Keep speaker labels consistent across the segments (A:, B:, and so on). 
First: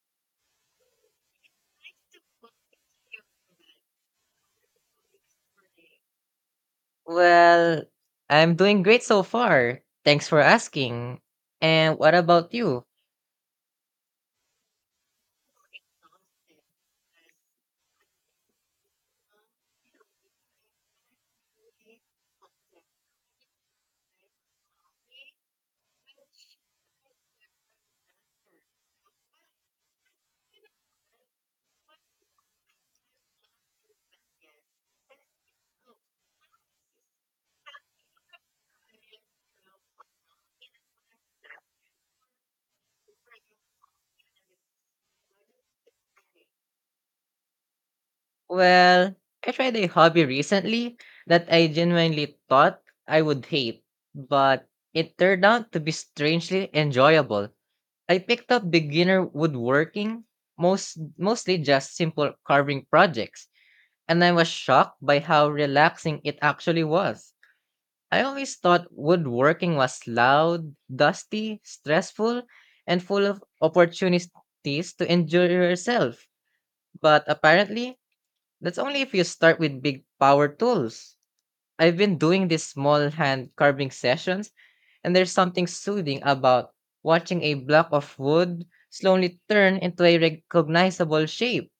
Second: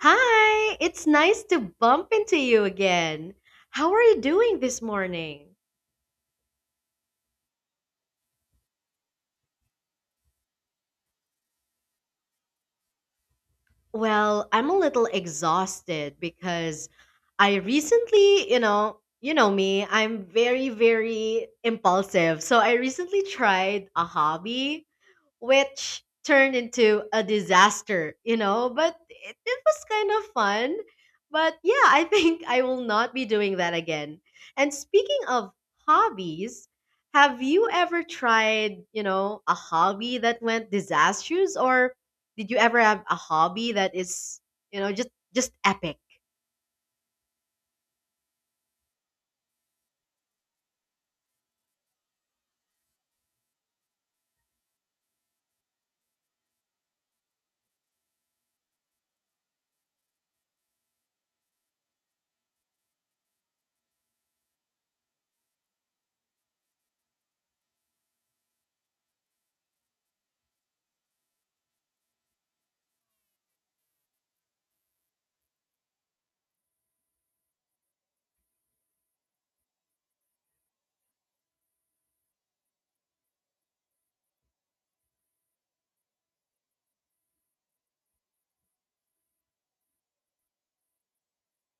A: Hi, it's nice to bump into you again. How are you doing this morning?
B: Well, I'm doing great so far. Thanks for asking. And what about you?
A: Well, I'm a little exhausted because I recently, you know me, I'm very, very impulsive. So I recently tried a hobby which turned into a disaster, but it was kind of fun. But yeah, I think I will not be doing that again. And speaking of hobbies, have you ever tried, a hobby that went disastrous, or did you ever have a hobby that is, you know, just just epic?
B: Well, I tried a hobby recently that I genuinely thought I would hate, but it turned out to be strangely enjoyable. I picked up beginner woodworking, mostly just simple carving projects, and I was shocked by how relaxing it actually was. I always thought woodworking was loud, dusty, stressful, and full of opportunities to enjoy yourself, but apparently that's only if you start with big power tools. I've been doing these small hand carving sessions, and there's something soothing about watching a block of wood slowly turn into a recognizable shape.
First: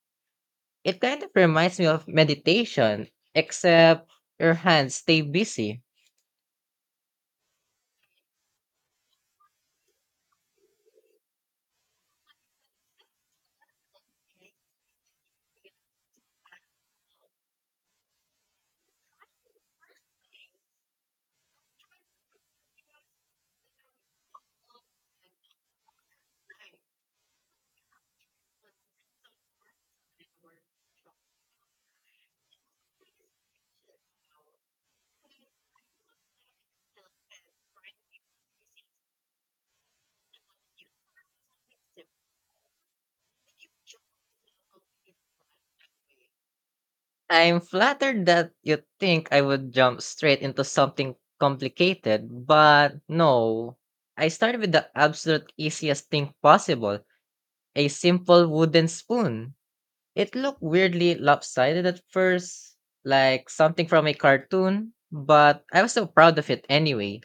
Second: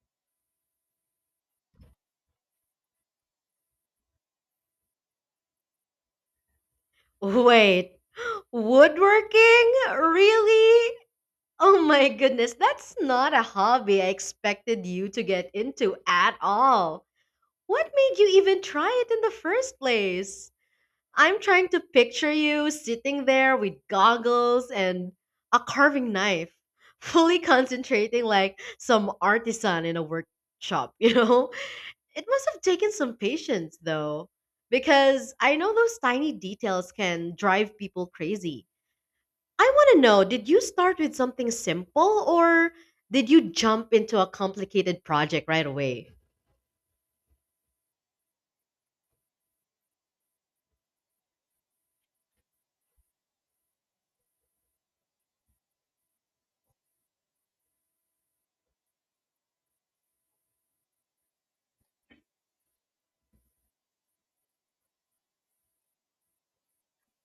B: It kind of reminds me of meditation, except your hands stay busy.
A: Wait. Woodworking? Really? Oh my goodness, that's not a hobby I expected you to get into at all. What made you even try it in the first place? I'm trying to picture you sitting there with goggles and a carving knife, fully concentrating like some artisan in a workshop, you know? It must have taken some patience though, because I know those tiny details can drive people crazy. I want to know, did you start with something simple, or did you jump into a complicated project right away?
B: I'm flattered that you think I would jump straight into something complicated, but no. I started with the absolute easiest thing possible, a simple wooden spoon. It looked weirdly lopsided at first, like something from a cartoon, but I was so proud of it anyway.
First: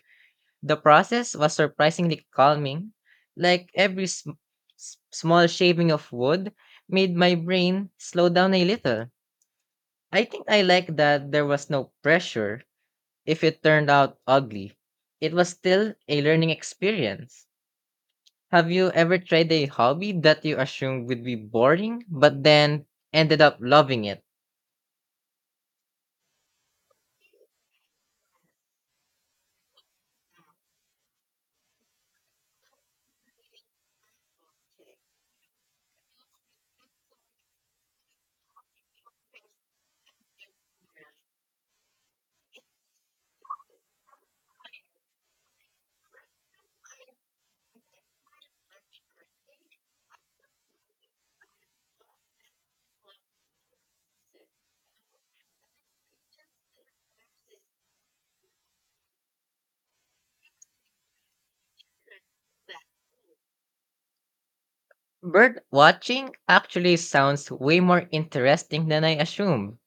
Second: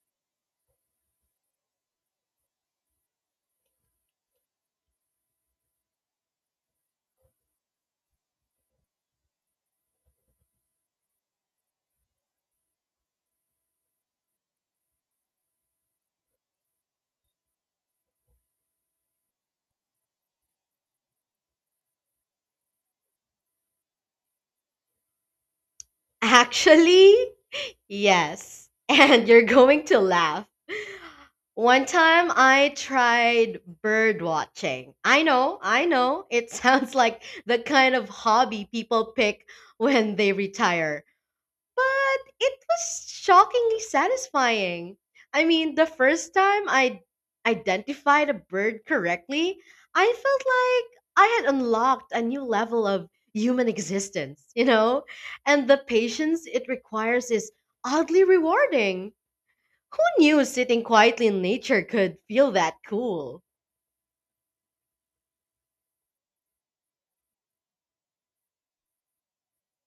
B: The process was surprisingly calming. Like every small shaving of wood made my brain slow down a little. I think I like that there was no pressure if it turned out ugly. It was still a learning experience. Have you ever tried a hobby that you assumed would be boring but then ended up loving it?
A: Actually, yes, and you're going to laugh. One time I tried bird watching. I know, I know. It sounds like the kind of hobby people pick when they retire. But it was shockingly satisfying. I mean, the first time I identified a bird correctly, I felt like I had unlocked a new level of human existence, you know? And the patience it requires is oddly rewarding. Who knew sitting quietly in nature could feel that cool?
B: Bird watching actually sounds way more interesting than I assumed.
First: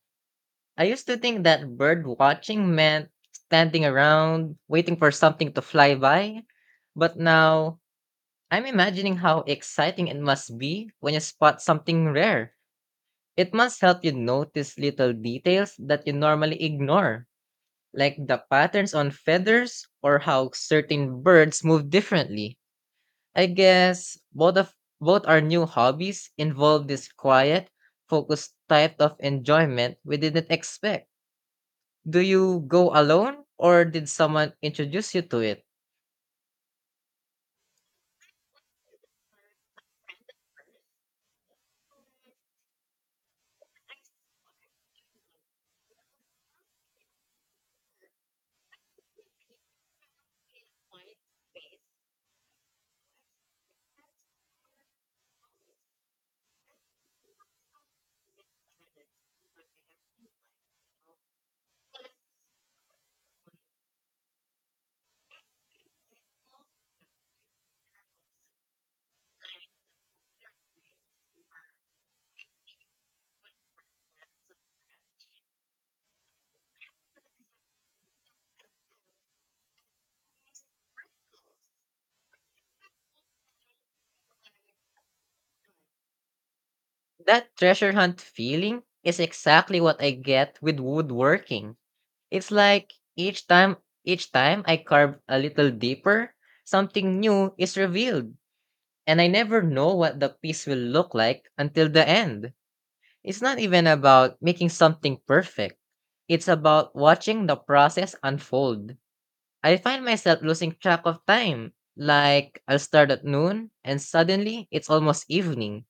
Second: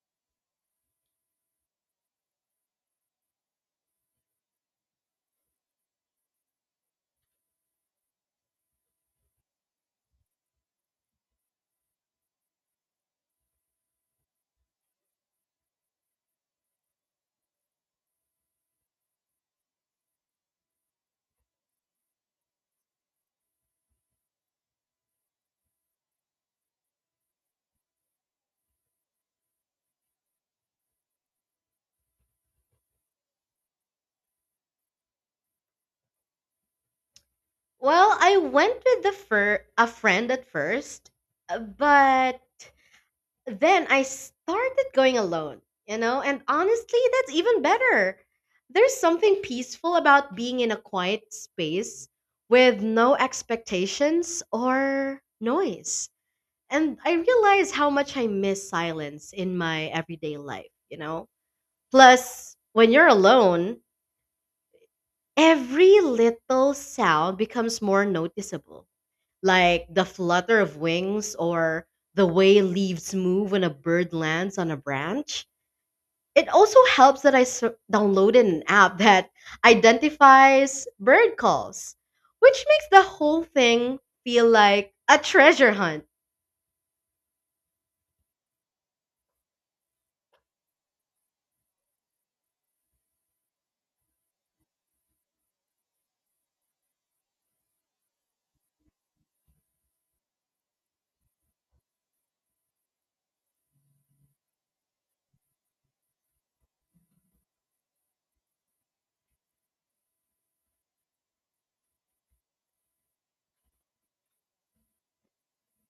B: I used to think that bird watching meant standing around waiting for something to fly by, but now I'm imagining how exciting it must be when you spot something rare. It must help you notice little details that you normally ignore, like the patterns on feathers or how certain birds move differently. I guess both our new hobbies involve this quiet, focused type of enjoyment we didn't expect. Do you go alone or did someone introduce you to it?
A: Well, I went with a friend at first, but then I started going alone, and honestly, that's even better. There's something peaceful about being in a quiet space with no expectations or noise. And I realize how much I miss silence in my everyday life, you know? Plus, when you're alone, every little sound becomes more noticeable, like the flutter of wings or the way leaves move when a bird lands on a branch. It also helps that I downloaded an app that identifies bird calls, which makes the whole thing feel like a treasure hunt.
B: That treasure hunt feeling is exactly what I get with woodworking. It's like each time I carve a little deeper, something new is revealed, and I never know what the piece will look like until the end. It's not even about making something perfect. It's about watching the process unfold. I find myself losing track of time. Like, I'll start at noon and suddenly it's almost evening.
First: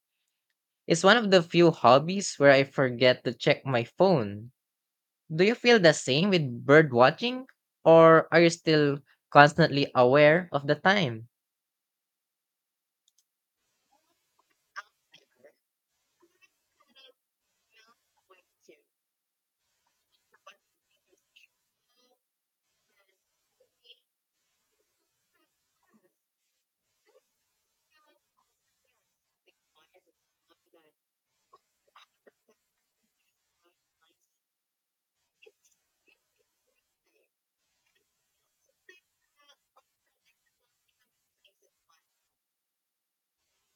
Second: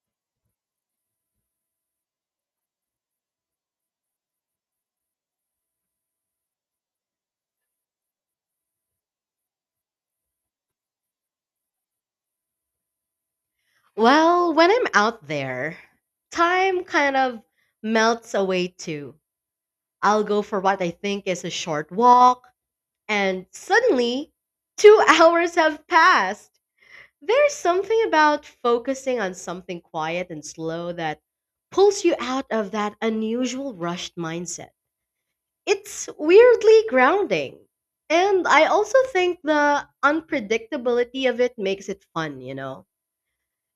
B: It's one of the few hobbies where I forget to check my phone. Do you feel the same with bird watching? Or are you still constantly aware of the time?
A: Well, when I'm out there, time kind of melts away too. I'll go for what I think is a short walk, and suddenly, 2 hours have passed. There's something about focusing on something quiet and slow that pulls you out of that unusual rushed mindset. It's weirdly grounding. And I also think the unpredictability of it makes it fun, you know?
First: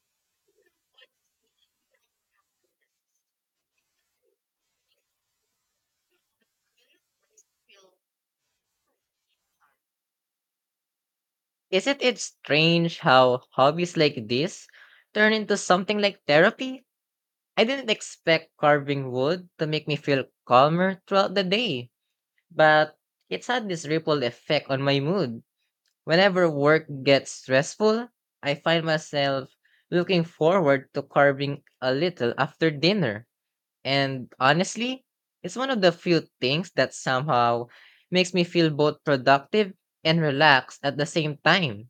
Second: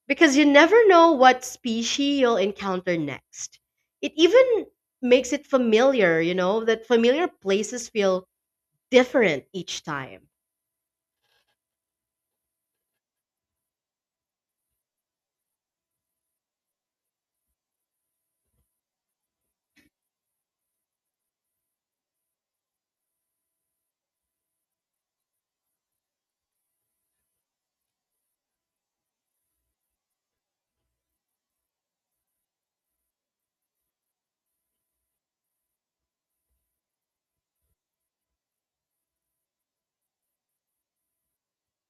A: Because you never know what species you'll encounter next. It even makes it familiar, that familiar places feel different each time.
B: Isn't it strange how hobbies like this turn into something like therapy? I didn't expect carving wood to make me feel calmer throughout the day, but it's had this ripple effect on my mood. Whenever work gets stressful, I find myself looking forward to carving a little after dinner. And honestly, it's one of the few things that somehow makes me feel both productive and relaxed at the same time.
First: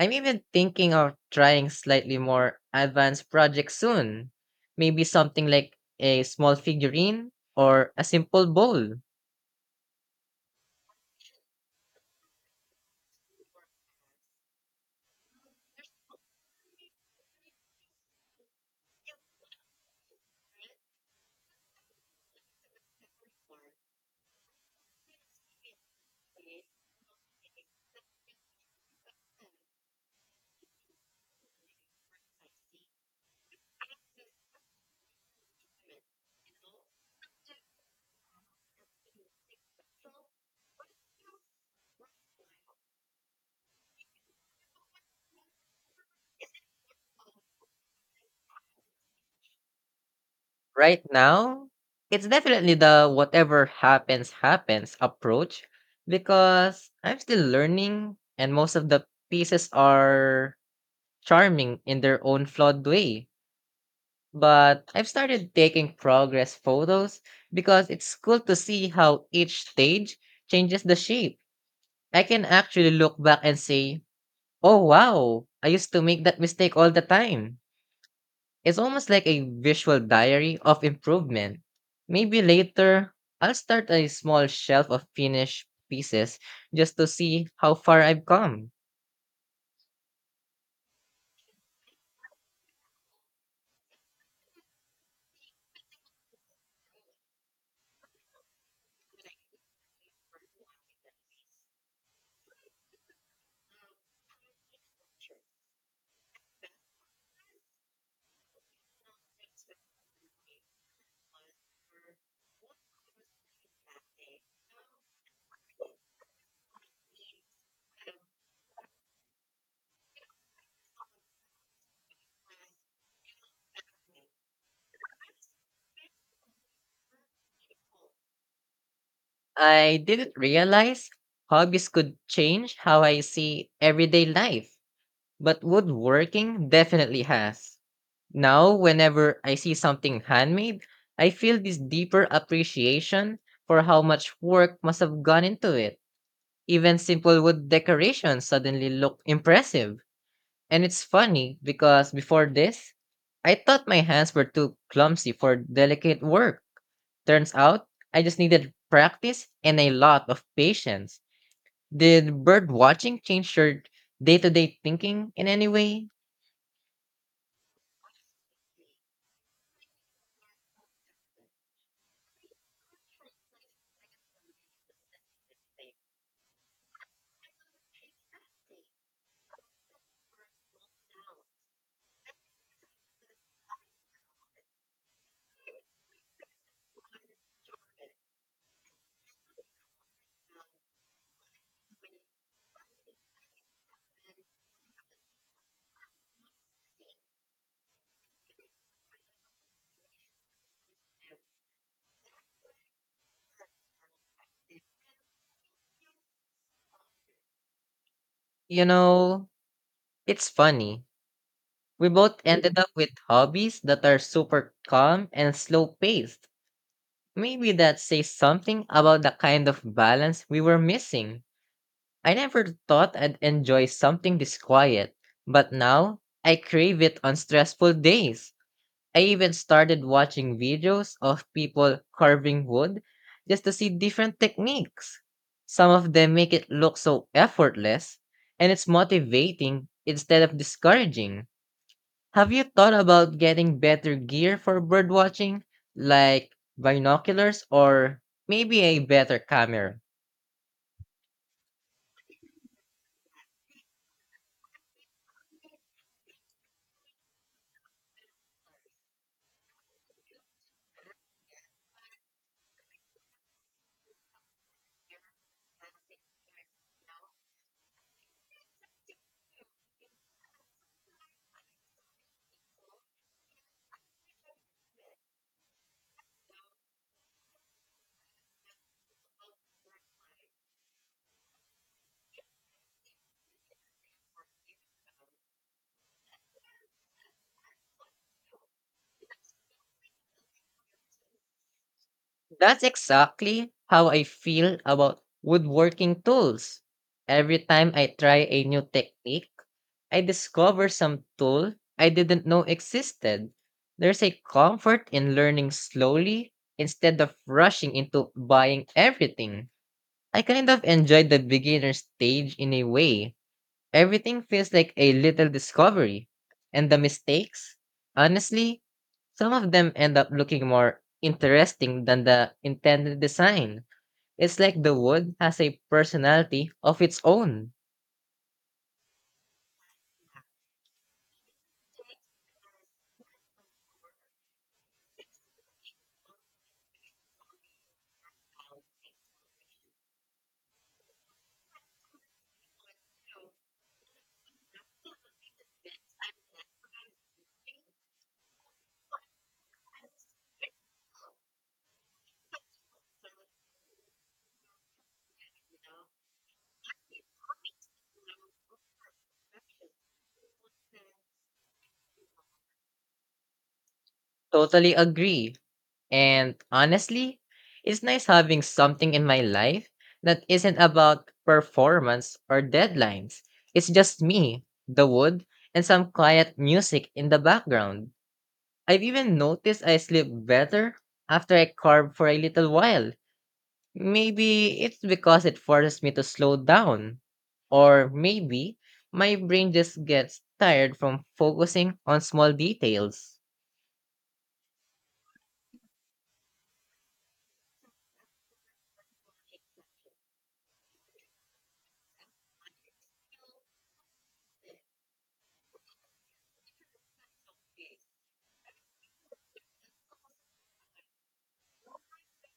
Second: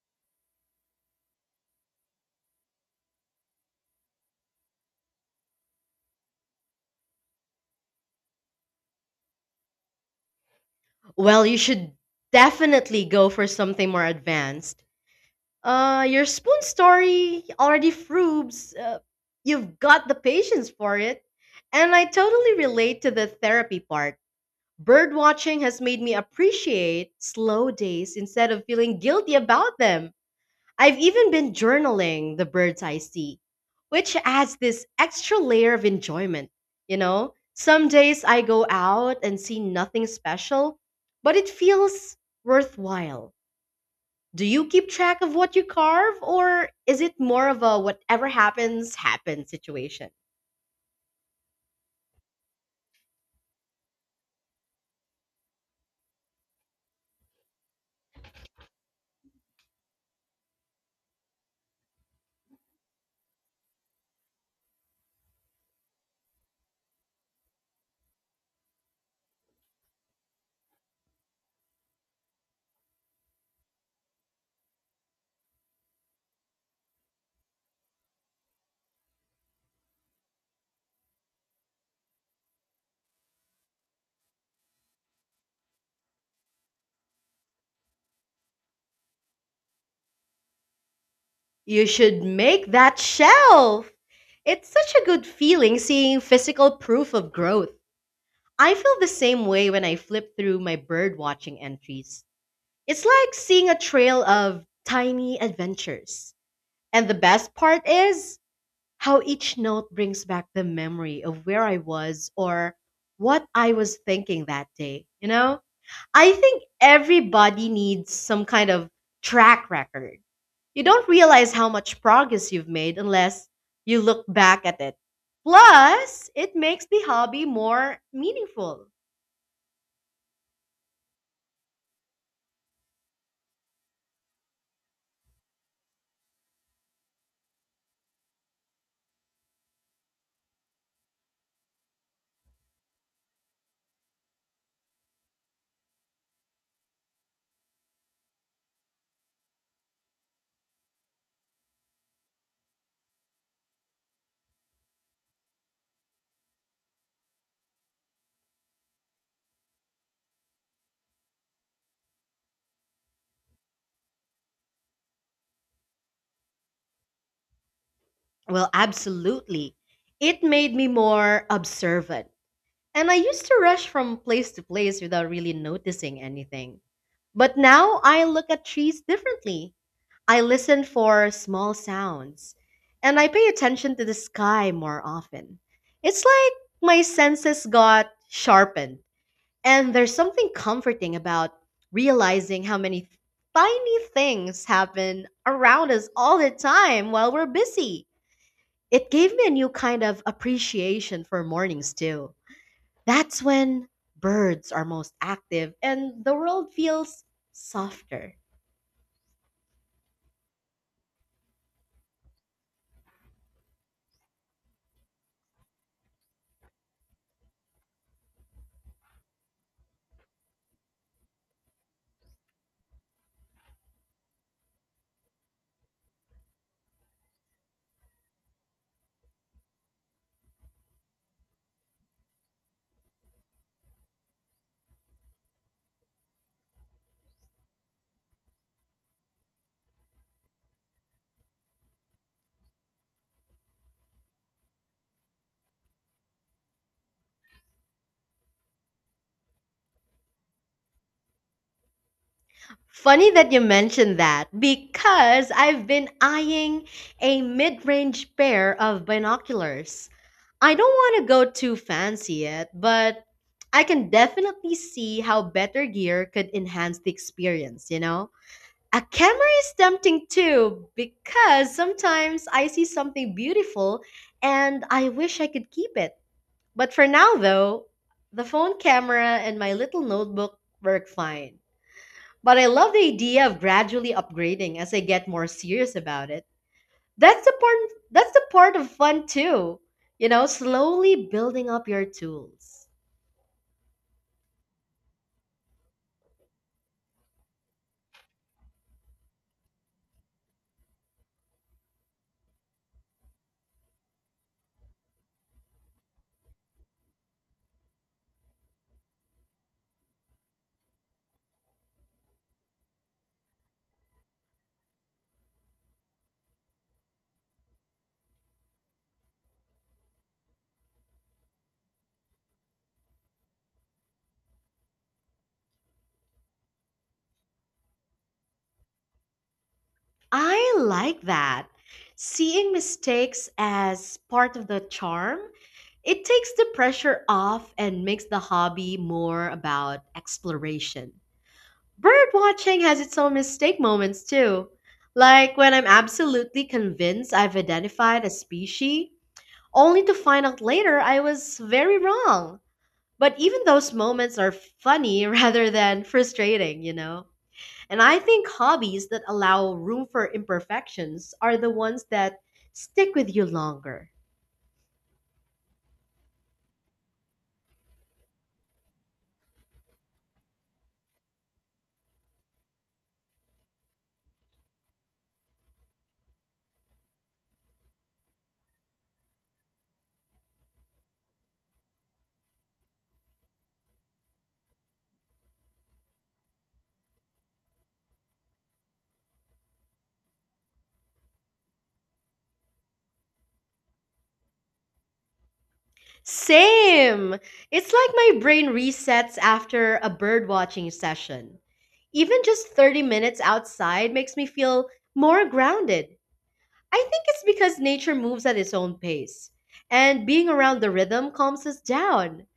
B: I'm even thinking of trying slightly more advanced projects soon. Maybe something like a small figurine or a simple bowl.
A: Well, you should definitely go for something more advanced. Your spoon story already proves, you've got the patience for it. And I totally relate to the therapy part. Bird watching has made me appreciate slow days instead of feeling guilty about them. I've even been journaling the birds I see, which adds this extra layer of enjoyment. You know, some days I go out and see nothing special, but it feels worthwhile. Do you keep track of what you carve, or is it more of a whatever happens, happens situation?
B: Right now, it's definitely the whatever happens, happens approach because I'm still learning and most of the pieces are charming in their own flawed way. But I've started taking progress photos because it's cool to see how each stage changes the shape. I can actually look back and say, "Oh, wow, I used to make that mistake all the time." It's almost like a visual diary of improvement. Maybe later, I'll start a small shelf of finished pieces just to see how far I've come.
A: You should make that shelf! It's such a good feeling seeing physical proof of growth. I feel the same way when I flip through my bird watching entries. It's like seeing a trail of tiny adventures. And the best part is how each note brings back the memory of where I was or what I was thinking that day, you know? I think everybody needs some kind of track record. You don't realize how much progress you've made unless you look back at it. Plus, it makes the hobby more meaningful.
B: I didn't realize hobbies could change how I see everyday life, but woodworking definitely has. Now, whenever I see something handmade, I feel this deeper appreciation for how much work must have gone into it. Even simple wood decorations suddenly look impressive. And it's funny because before this, I thought my hands were too clumsy for delicate work. Turns out, I just needed practice and a lot of patience. Did bird watching change your day to day thinking in any way?
A: Well, absolutely. It made me more observant. And I used to rush from place to place without really noticing anything. But now I look at trees differently. I listen for small sounds and I pay attention to the sky more often. It's like my senses got sharpened, and there's something comforting about realizing how many tiny things happen around us all the time while we're busy. It gave me a new kind of appreciation for mornings, too. That's when birds are most active and the world feels softer.
B: You know, it's funny. We both ended up with hobbies that are super calm and slow paced. Maybe that says something about the kind of balance we were missing. I never thought I'd enjoy something this quiet, but now I crave it on stressful days. I even started watching videos of people carving wood just to see different techniques. Some of them make it look so effortless, and it's motivating instead of discouraging. Have you thought about getting better gear for birdwatching, like binoculars or maybe a better camera?
A: Funny that you mentioned that, because I've been eyeing a mid range pair of binoculars. I don't want to go too fancy yet, but I can definitely see how better gear could enhance the experience, you know? A camera is tempting too, because sometimes I see something beautiful and I wish I could keep it. But for now, though, the phone camera and my little notebook work fine. But I love the idea of gradually upgrading as I get more serious about it. That's the part of fun too. You know, slowly building up your
B: That's
A: tools.
B: exactly how I feel about woodworking tools. Every time I try a new technique, I discover some tool I didn't know existed. There's a comfort in learning slowly instead of rushing into buying everything. I kind of enjoy the beginner stage in a way. Everything feels like a little discovery. And the mistakes? Honestly, some of them end up looking more interesting than the intended design. It's like the wood has a personality of its own.
A: I like that. Seeing mistakes as part of the charm, it takes the pressure off and makes the hobby more about exploration. Bird watching has its own mistake moments too. Like when I'm absolutely convinced I've identified a species only to find out later I was very wrong. But even those moments are funny rather than frustrating, you know? And I think hobbies that allow room for imperfections are the ones that stick with you longer.
B: Totally agree. And honestly, it's nice having something in my life that isn't about performance or deadlines. It's just me, the wood, and some quiet music in the background. I've even noticed I sleep better after I carb for a little while. Maybe it's because it forces me to slow down. Or maybe my brain just gets tired from focusing on small details.
A: Same! It's like my brain resets after a bird watching session. Even just 30 minutes outside makes me feel more grounded. I think it's because nature moves at its own pace, and being around the rhythm calms us down.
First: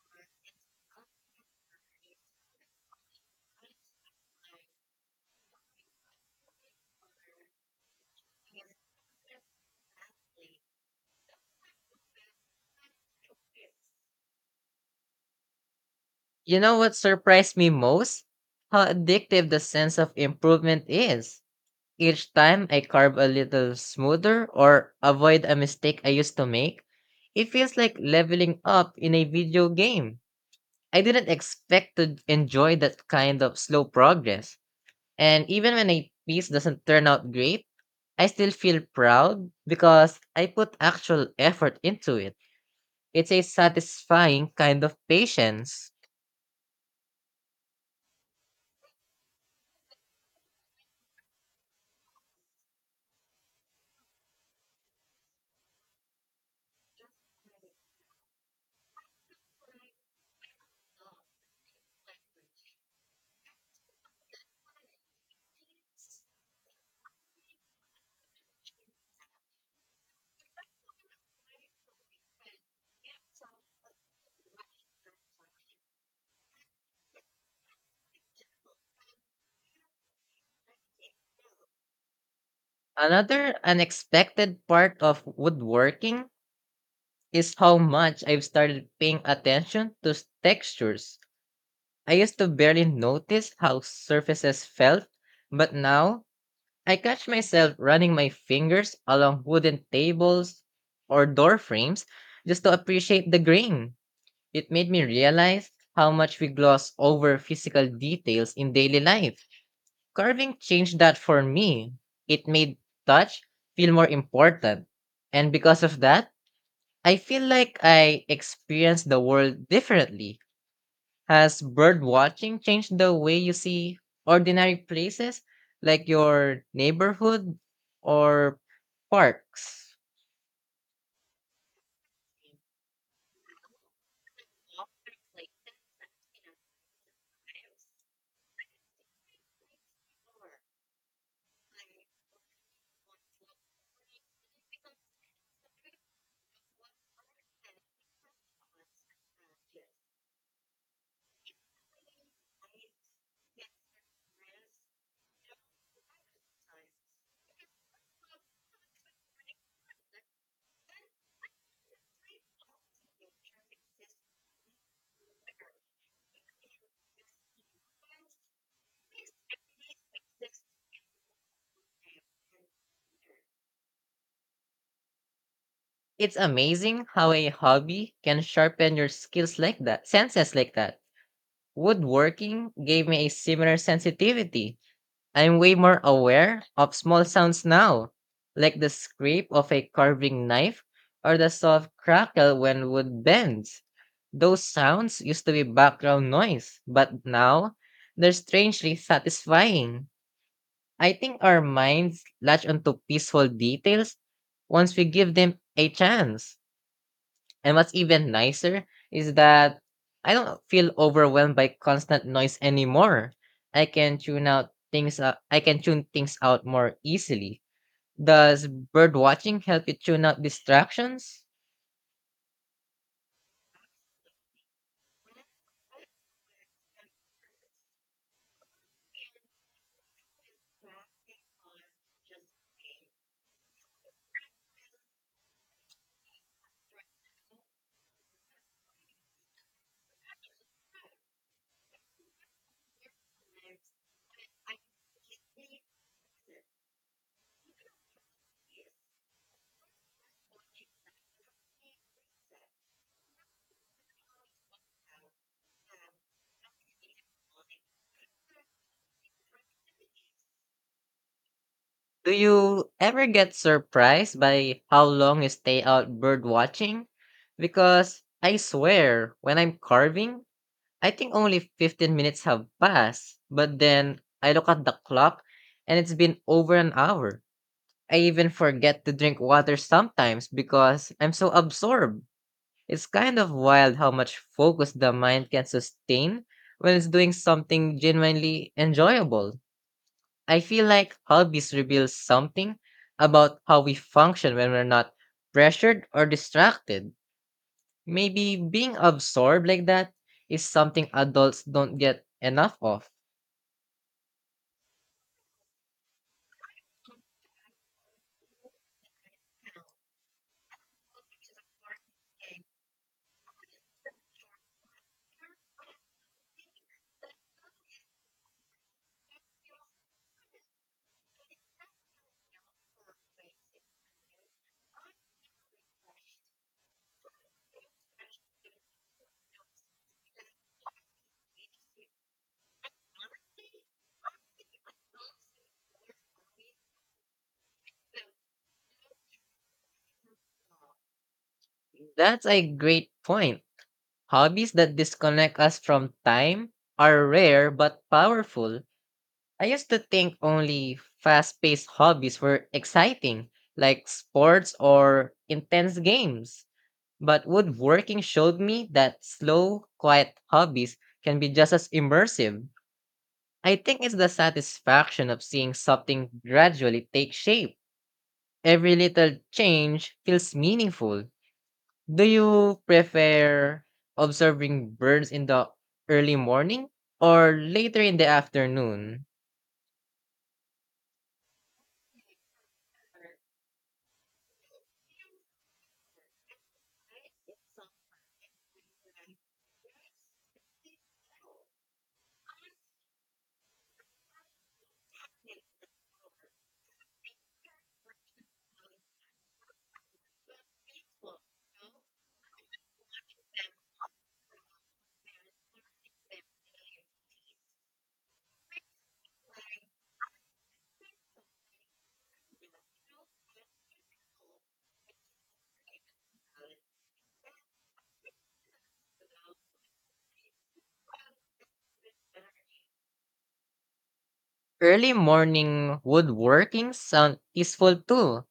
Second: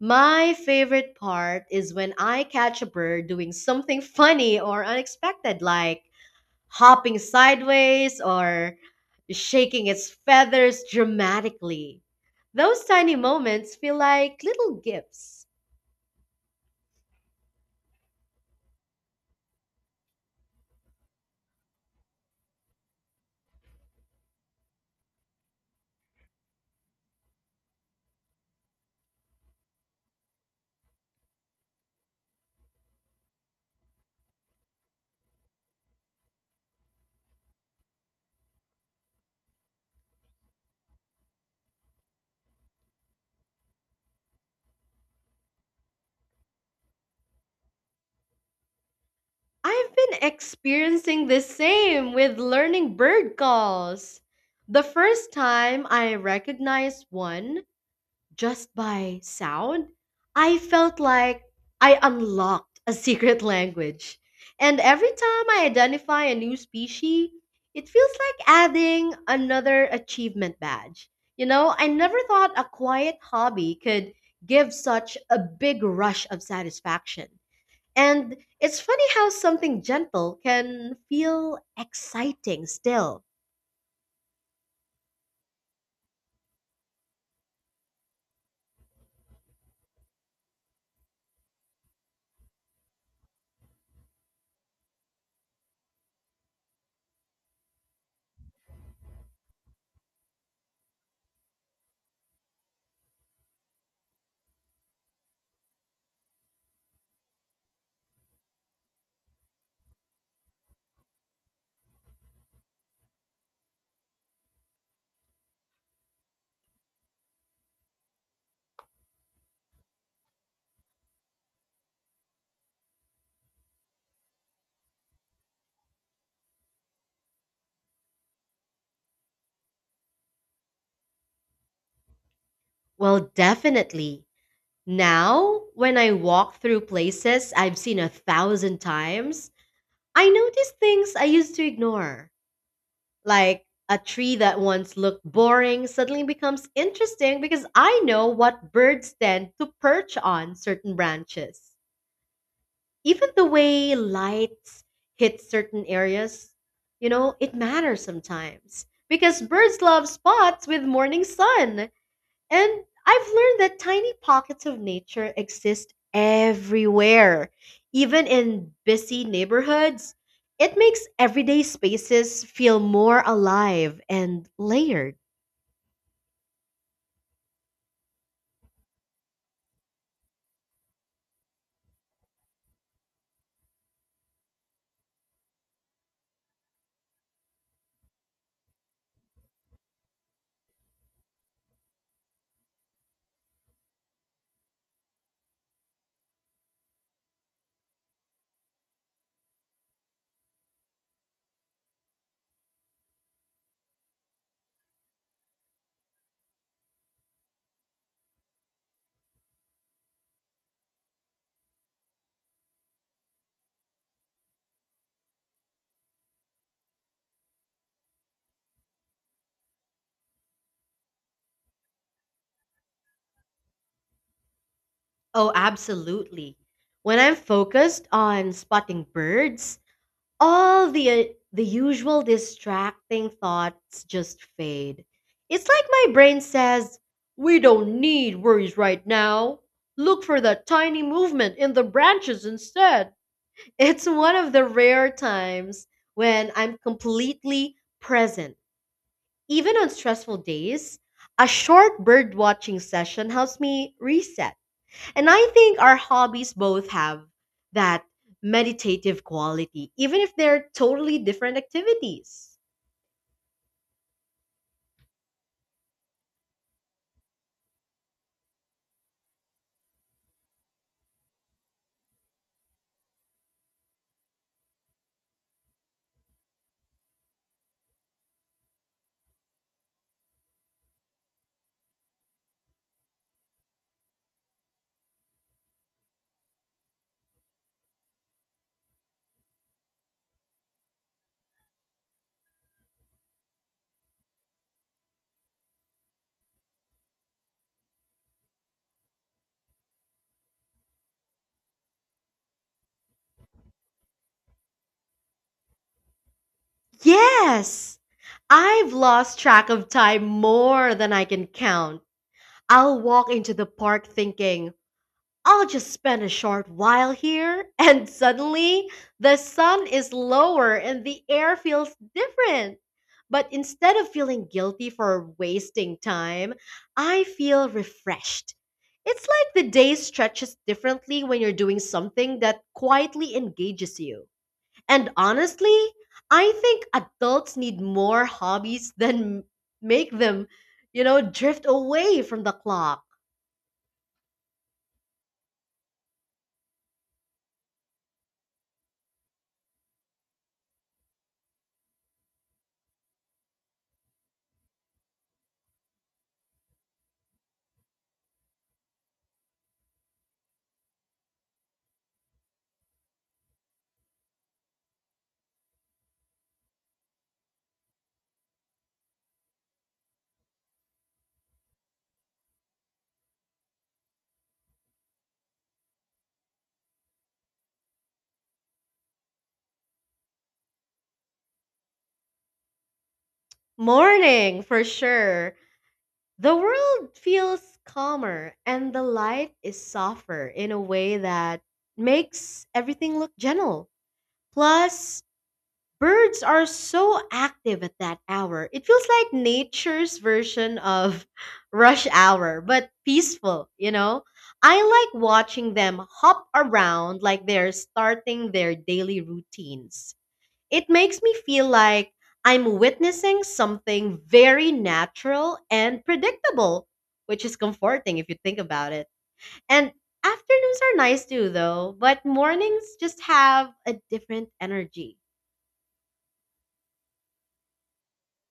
A: My favorite part is when I catch a bird doing something funny or unexpected, like hopping sideways or shaking its feathers dramatically. Those tiny moments feel like little gifts.
B: You know what surprised me most? How addictive the sense of improvement is. Each time I carb a little smoother or avoid a mistake I used to make, it feels like leveling up in a video game. I didn't expect to enjoy that kind of slow progress. And even when a piece doesn't turn out great, I still feel proud because I put actual effort into it. It's a satisfying kind of patience.
A: I've been experiencing the same with learning bird calls. The first time I recognized one, just by sound, I felt like I unlocked a secret language. And every time I identify a new species, it feels like adding another achievement badge. You know, I never thought a quiet hobby could give such a big rush of satisfaction. And it's funny how something gentle can feel exciting still.
B: Another unexpected part of woodworking is how much I've started paying attention to textures. I used to barely notice how surfaces felt, but now I catch myself running my fingers along wooden tables or door frames just to appreciate the grain. It made me realize how much we gloss over physical details in daily life. Carving changed that for me. It made touch feel more important. And because of that, I feel like I experience the world differently. Has bird watching changed the way you see ordinary places like your neighborhood or parks?
A: Well, definitely. Now, when I walk through places I've seen 1,000 times, I notice things I used to ignore. Like a tree that once looked boring suddenly becomes interesting, because I know what birds tend to perch on certain branches. Even the way lights hit certain areas, it matters sometimes, because birds love spots with morning sun. And I've learned that tiny pockets of nature exist everywhere, even in busy neighborhoods. It makes everyday spaces feel more alive and layered.
B: It's amazing how a hobby can sharpen your skills like that, senses like that. Woodworking gave me a similar sensitivity. I'm way more aware of small sounds now, like the scrape of a carving knife or the soft crackle when wood bends. Those sounds used to be background noise, but now they're strangely satisfying. I think our minds latch onto peaceful details once we give them a chance. And what's even nicer is that I don't feel overwhelmed by constant noise anymore. I can tune things out more easily. Does bird watching help you tune out distractions?
A: Oh, absolutely. When I'm focused on spotting birds, all the usual distracting thoughts just fade. It's like my brain says, "We don't need worries right now. Look for that tiny movement in the branches instead." It's one of the rare times when I'm completely present. Even on stressful days, a short bird watching session helps me reset. And I think our hobbies both have that meditative quality, even if they're totally different
B: Do
A: activities.
B: you ever get surprised by how long you stay out bird watching? Because I swear, when I'm carving, I think only 15 minutes have passed, but then I look at the clock and it's been over an hour. I even forget to drink water sometimes because I'm so absorbed. It's kind of wild how much focus the mind can sustain when it's doing something genuinely enjoyable. I feel like hobbies reveal something about how we function when we're not pressured or distracted. Maybe being absorbed like that is something adults don't get enough of.
A: Yes, I've lost track of time more than I can count. I'll walk into the park thinking, I'll just spend a short while here, and suddenly the sun is lower and the air feels different. But instead of feeling guilty for wasting time, I feel refreshed. It's like the day stretches differently when you're doing something that quietly engages you. And honestly, I think adults need more hobbies than make them, you know, drift away from
B: That's
A: the
B: a
A: clock.
B: great point. Hobbies that disconnect us from time are rare but powerful. I used to think only fast paced hobbies were exciting, like sports or intense games. But woodworking showed me that slow, quiet hobbies can be just as immersive. I think it's the satisfaction of seeing something gradually take shape. Every little change feels meaningful. Do you prefer observing birds in the early morning or later in the afternoon?
A: Morning, for sure. The world feels calmer and the light is softer in a way that makes everything look gentle. Plus, birds are so active at that hour. It feels like nature's version of rush hour, but peaceful, you know? I like watching them hop around like they're starting their daily routines. It makes me feel like I'm witnessing something very natural and predictable, which is comforting if you think about it. And afternoons are nice too, though, but mornings just have a different
B: Early
A: energy.
B: morning woodworking sound peaceful too.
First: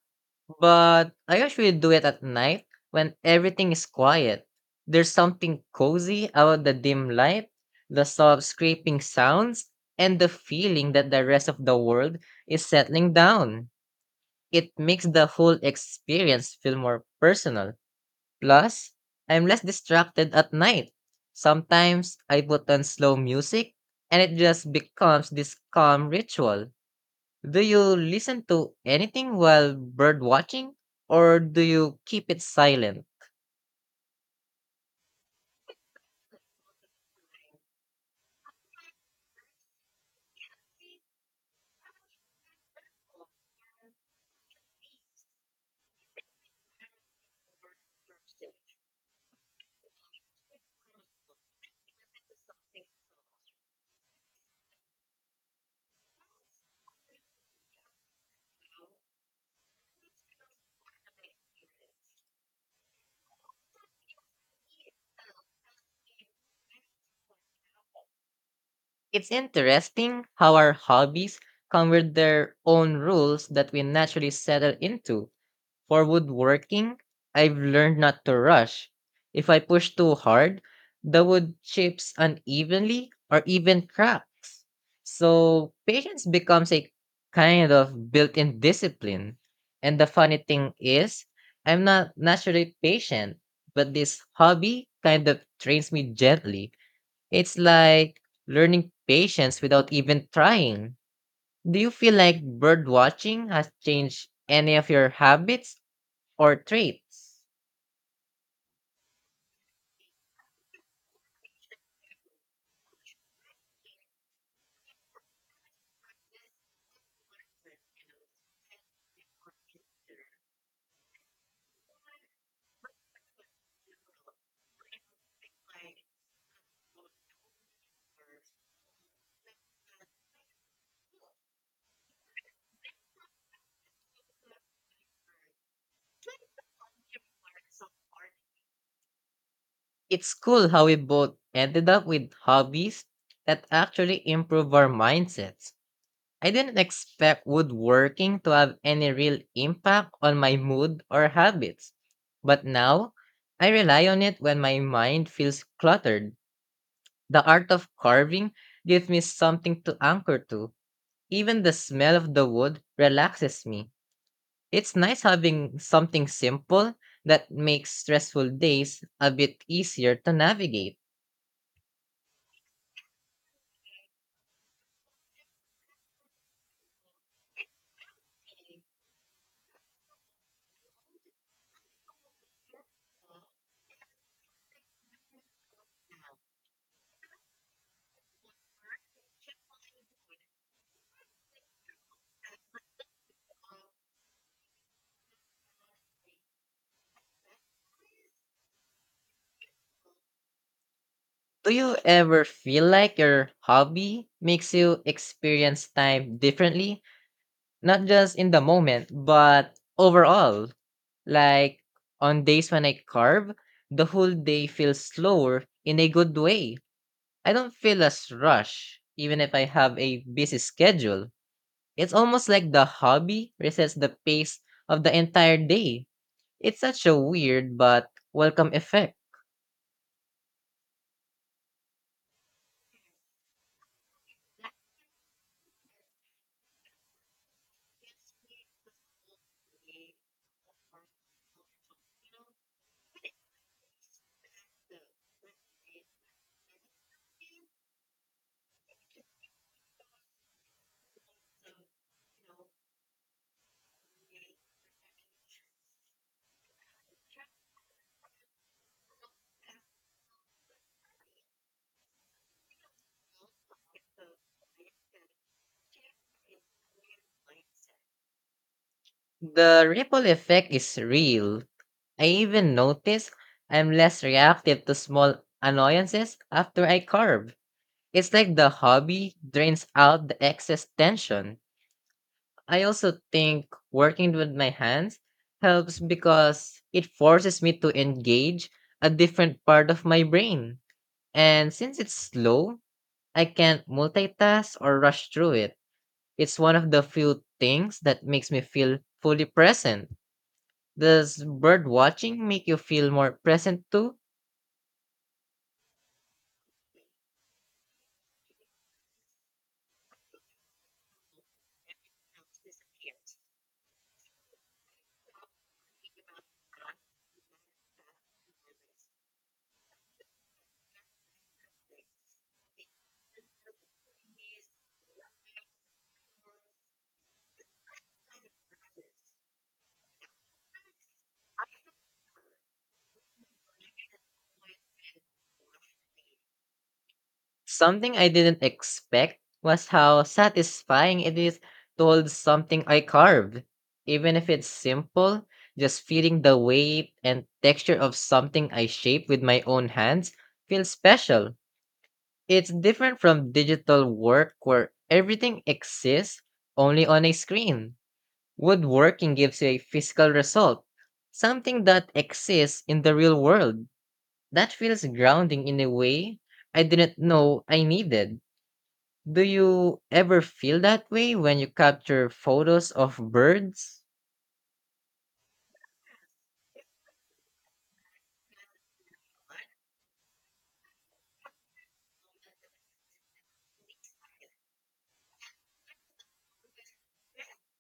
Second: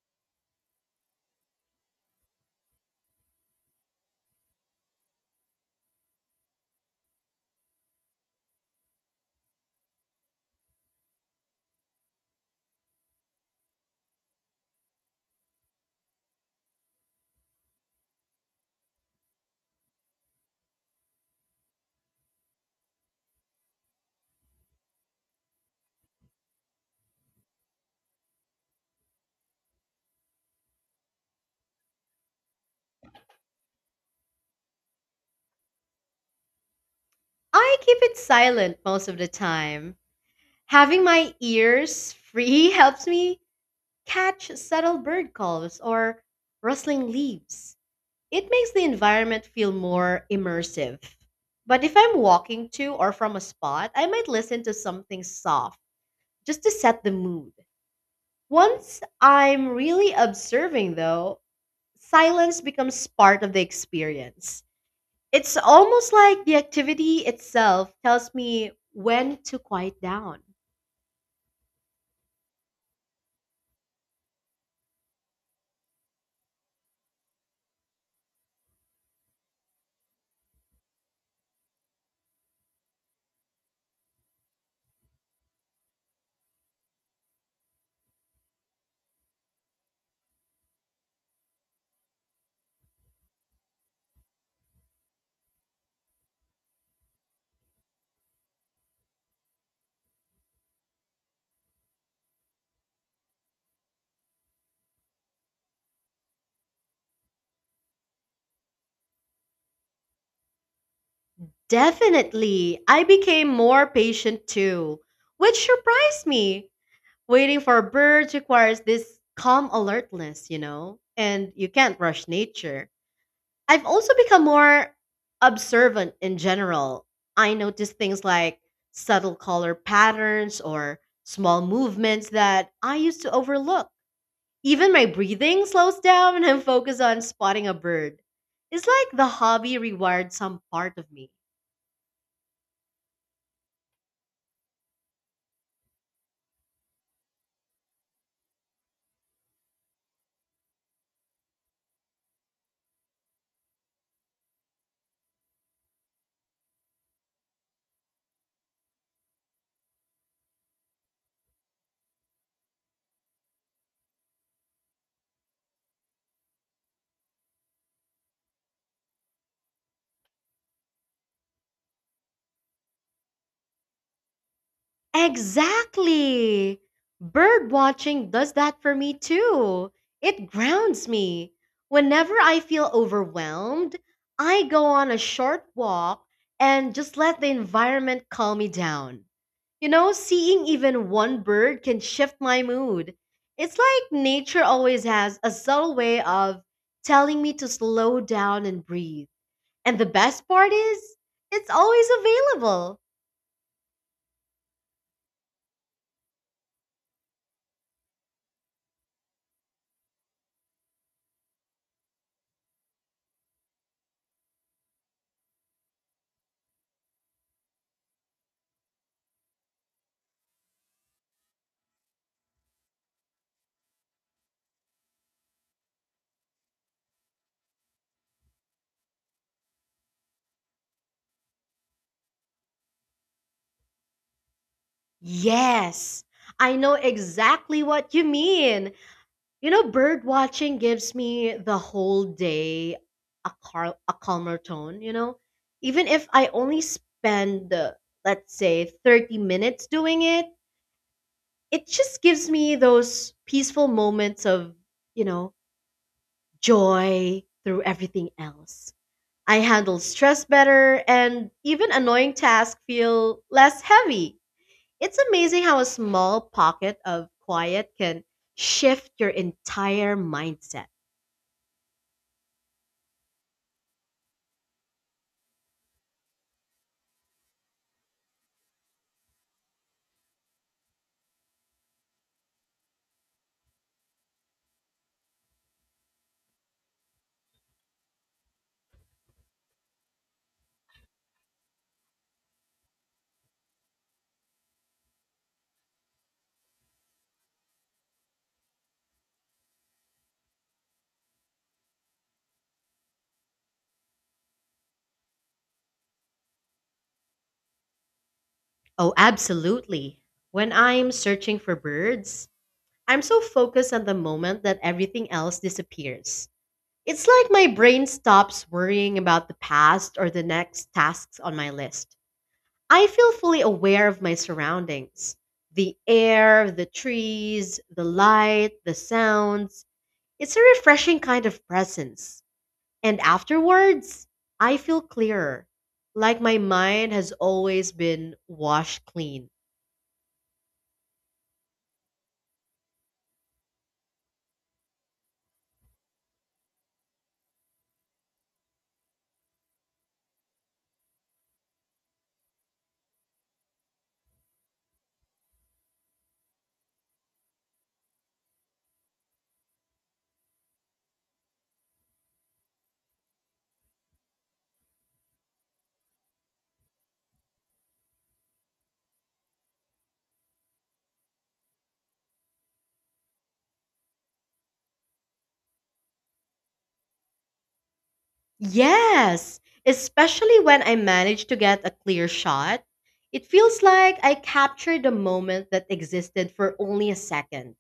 B: But I usually do it at night when everything is quiet. There's something cozy about the dim light, the soft scraping sounds, and the feeling that the rest of the world is settling down. It makes the whole experience feel more personal. Plus, I'm less distracted at night. Sometimes I put on slow music and it just becomes this calm ritual. Do you listen to anything while bird watching or do you keep it silent?
A: I keep it silent most of the time. Having my ears free helps me catch subtle bird calls or rustling leaves. It makes the environment feel more immersive. But if I'm walking to or from a spot, I might listen to something soft just to set the mood. Once I'm really observing, though, silence becomes part of the experience. It's almost like the activity itself tells me
B: It's
A: when to quiet
B: interesting
A: down.
B: how our hobbies come with their own rules that we naturally settle into. For woodworking, I've learned not to rush. If I push too hard, the wood chips unevenly or even cracks. So patience becomes a kind of built in discipline. And the funny thing is, I'm not naturally patient, but this hobby kind of trains me gently. It's like learning patience without even trying. Do you feel like bird watching has changed any of your habits or traits?
A: Definitely, I became more patient too, which surprised me. Waiting for birds requires this calm alertness, you know, and you can't rush nature. I've also become more observant in general. I notice things like subtle color patterns or small movements that I used to overlook. Even my breathing slows down and I'm focused on spotting a bird. It's like the hobby rewired
B: It's
A: some
B: cool how we
A: part of me.
B: both ended up with hobbies that actually improve our mindsets. I didn't expect woodworking to have any real impact on my mood or habits, but now I rely on it when my mind feels cluttered. The art of carving gives me something to anchor to. Even the smell of the wood relaxes me. It's nice having something simple that makes stressful days a bit easier to navigate.
A: Exactly. Bird watching does that for me too. It grounds me. Whenever I feel overwhelmed, I go on a short walk and just let the environment calm me down. You know, seeing even one bird can shift my mood. It's like nature always has a subtle way of telling me to slow down and breathe. And the best part is,
B: Do
A: it's
B: you
A: always
B: ever feel
A: available.
B: like your hobby makes you experience time differently? Not just in the moment, but overall. Like on days when I carve, the whole day feels slower in a good way. I don't feel as rushed, even if I have a busy schedule. It's almost like the hobby resets the pace of the entire day. It's such a weird but welcome effect.
A: Yes, I know exactly what you mean. You know, bird watching gives me the whole day a calmer tone, you know? Even if I only spend, let's say, 30 minutes doing it, it just gives me those peaceful moments of, you know, joy through everything else. I handle stress better and even annoying tasks feel less heavy. It's amazing how a small pocket of quiet can shift your
B: The
A: entire
B: ripple effect
A: mindset.
B: is real. I even notice I'm less reactive to small annoyances after I carve. It's like the hobby drains out the excess tension. I also think working with my hands helps because it forces me to engage a different part of my brain. And since it's slow, I can't multitask or rush through it. It's one of the few things that makes me feel fully present. Does bird watching make you feel more present too?
A: Oh, absolutely. When I'm searching for birds, I'm so focused on the moment that everything else disappears. It's like my brain stops worrying about the past or the next tasks on my list. I feel fully aware of my surroundings: the air, the trees, the light, the sounds. It's a refreshing kind of presence. And afterwards, I feel clearer, like my mind has always
B: Something I
A: been
B: didn't
A: washed
B: expect
A: clean.
B: was how satisfying it is to hold something I carved. Even if it's simple, just feeling the weight and texture of something I shape with my own hands feels special. It's different from digital work where everything exists only on a screen. Woodworking gives you a physical result, something that exists in the real world. That feels grounding in a way I didn't know I needed. Do you ever feel that way when you capture photos of birds?
A: Yes, especially when I manage to get a clear shot. It feels like I captured a moment that existed for only a second.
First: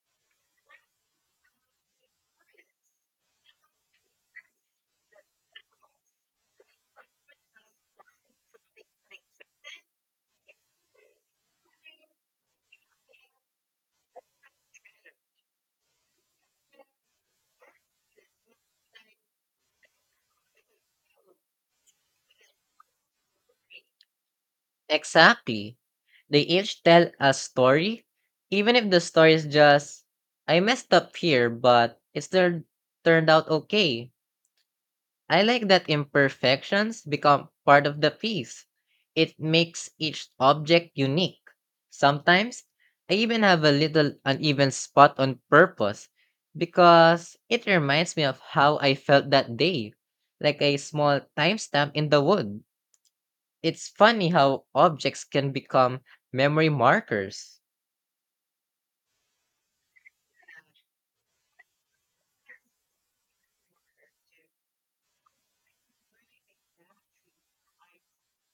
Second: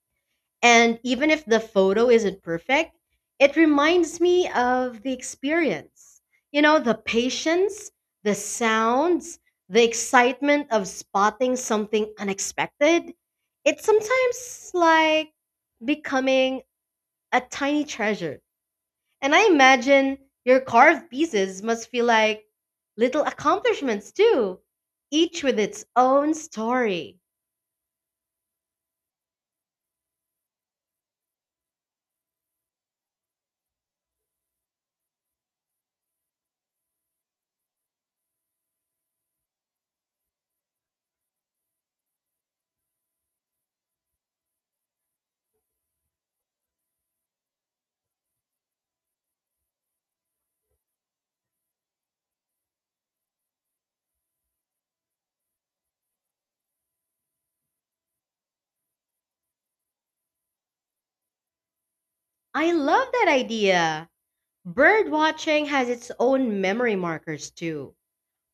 A: And even if the photo isn't perfect, it reminds me of the experience. You know, the patience, the sounds, the excitement of spotting something unexpected. It's sometimes like becoming a tiny treasure. And I imagine your carved pieces must feel like little accomplishments too, each with
B: Exactly.
A: its own
B: They each tell
A: story.
B: a story, even if the story is just, I messed up here, but it still turned out okay. I like that imperfections become part of the piece. It makes each object unique. Sometimes, I even have a little uneven spot on purpose because it reminds me of how I felt that day, like a small timestamp in the wood. It's funny how objects can become memory markers.
A: I love that idea. Bird watching has its own memory markers too.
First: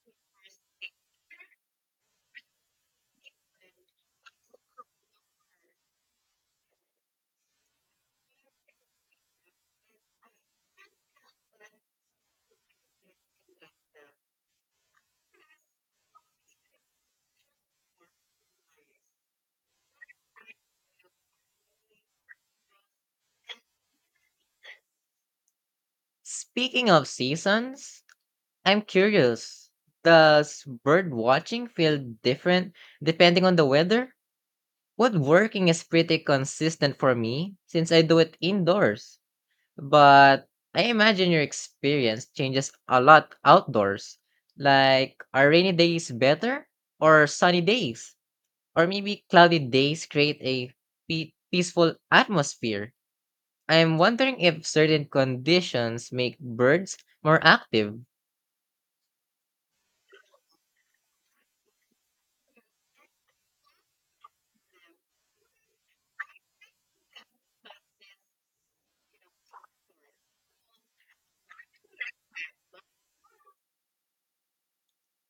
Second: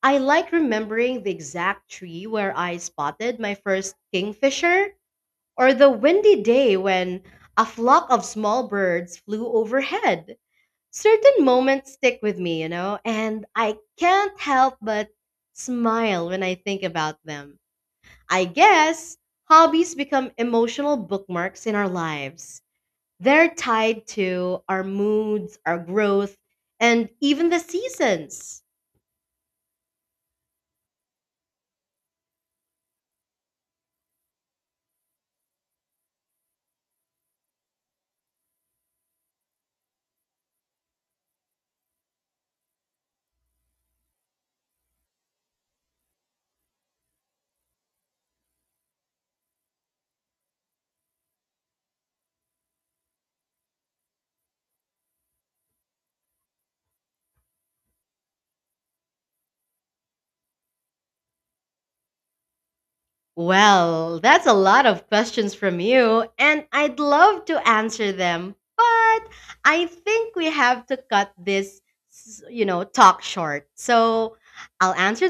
A: I like remembering the exact tree where I spotted my first kingfisher, or the windy day when a flock of small birds flew overhead. Certain moments stick with me, and I can't help but smile when I think about them. I guess hobbies become emotional bookmarks in our lives. They're tied to our moods, our growth,
B: Speaking of
A: and even the
B: seasons,
A: seasons.
B: I'm curious. Does bird watching feel different depending on the weather? Woodworking is pretty consistent for me since I do it indoors. But I imagine your experience changes a lot outdoors. Like, are rainy days better or sunny days? Or maybe cloudy days create a peaceful atmosphere? I'm wondering if certain conditions make birds more active.
A: Well, that's a lot of questions from you, and I'd love to answer them, but I think we have to cut this talk short. So I'll answer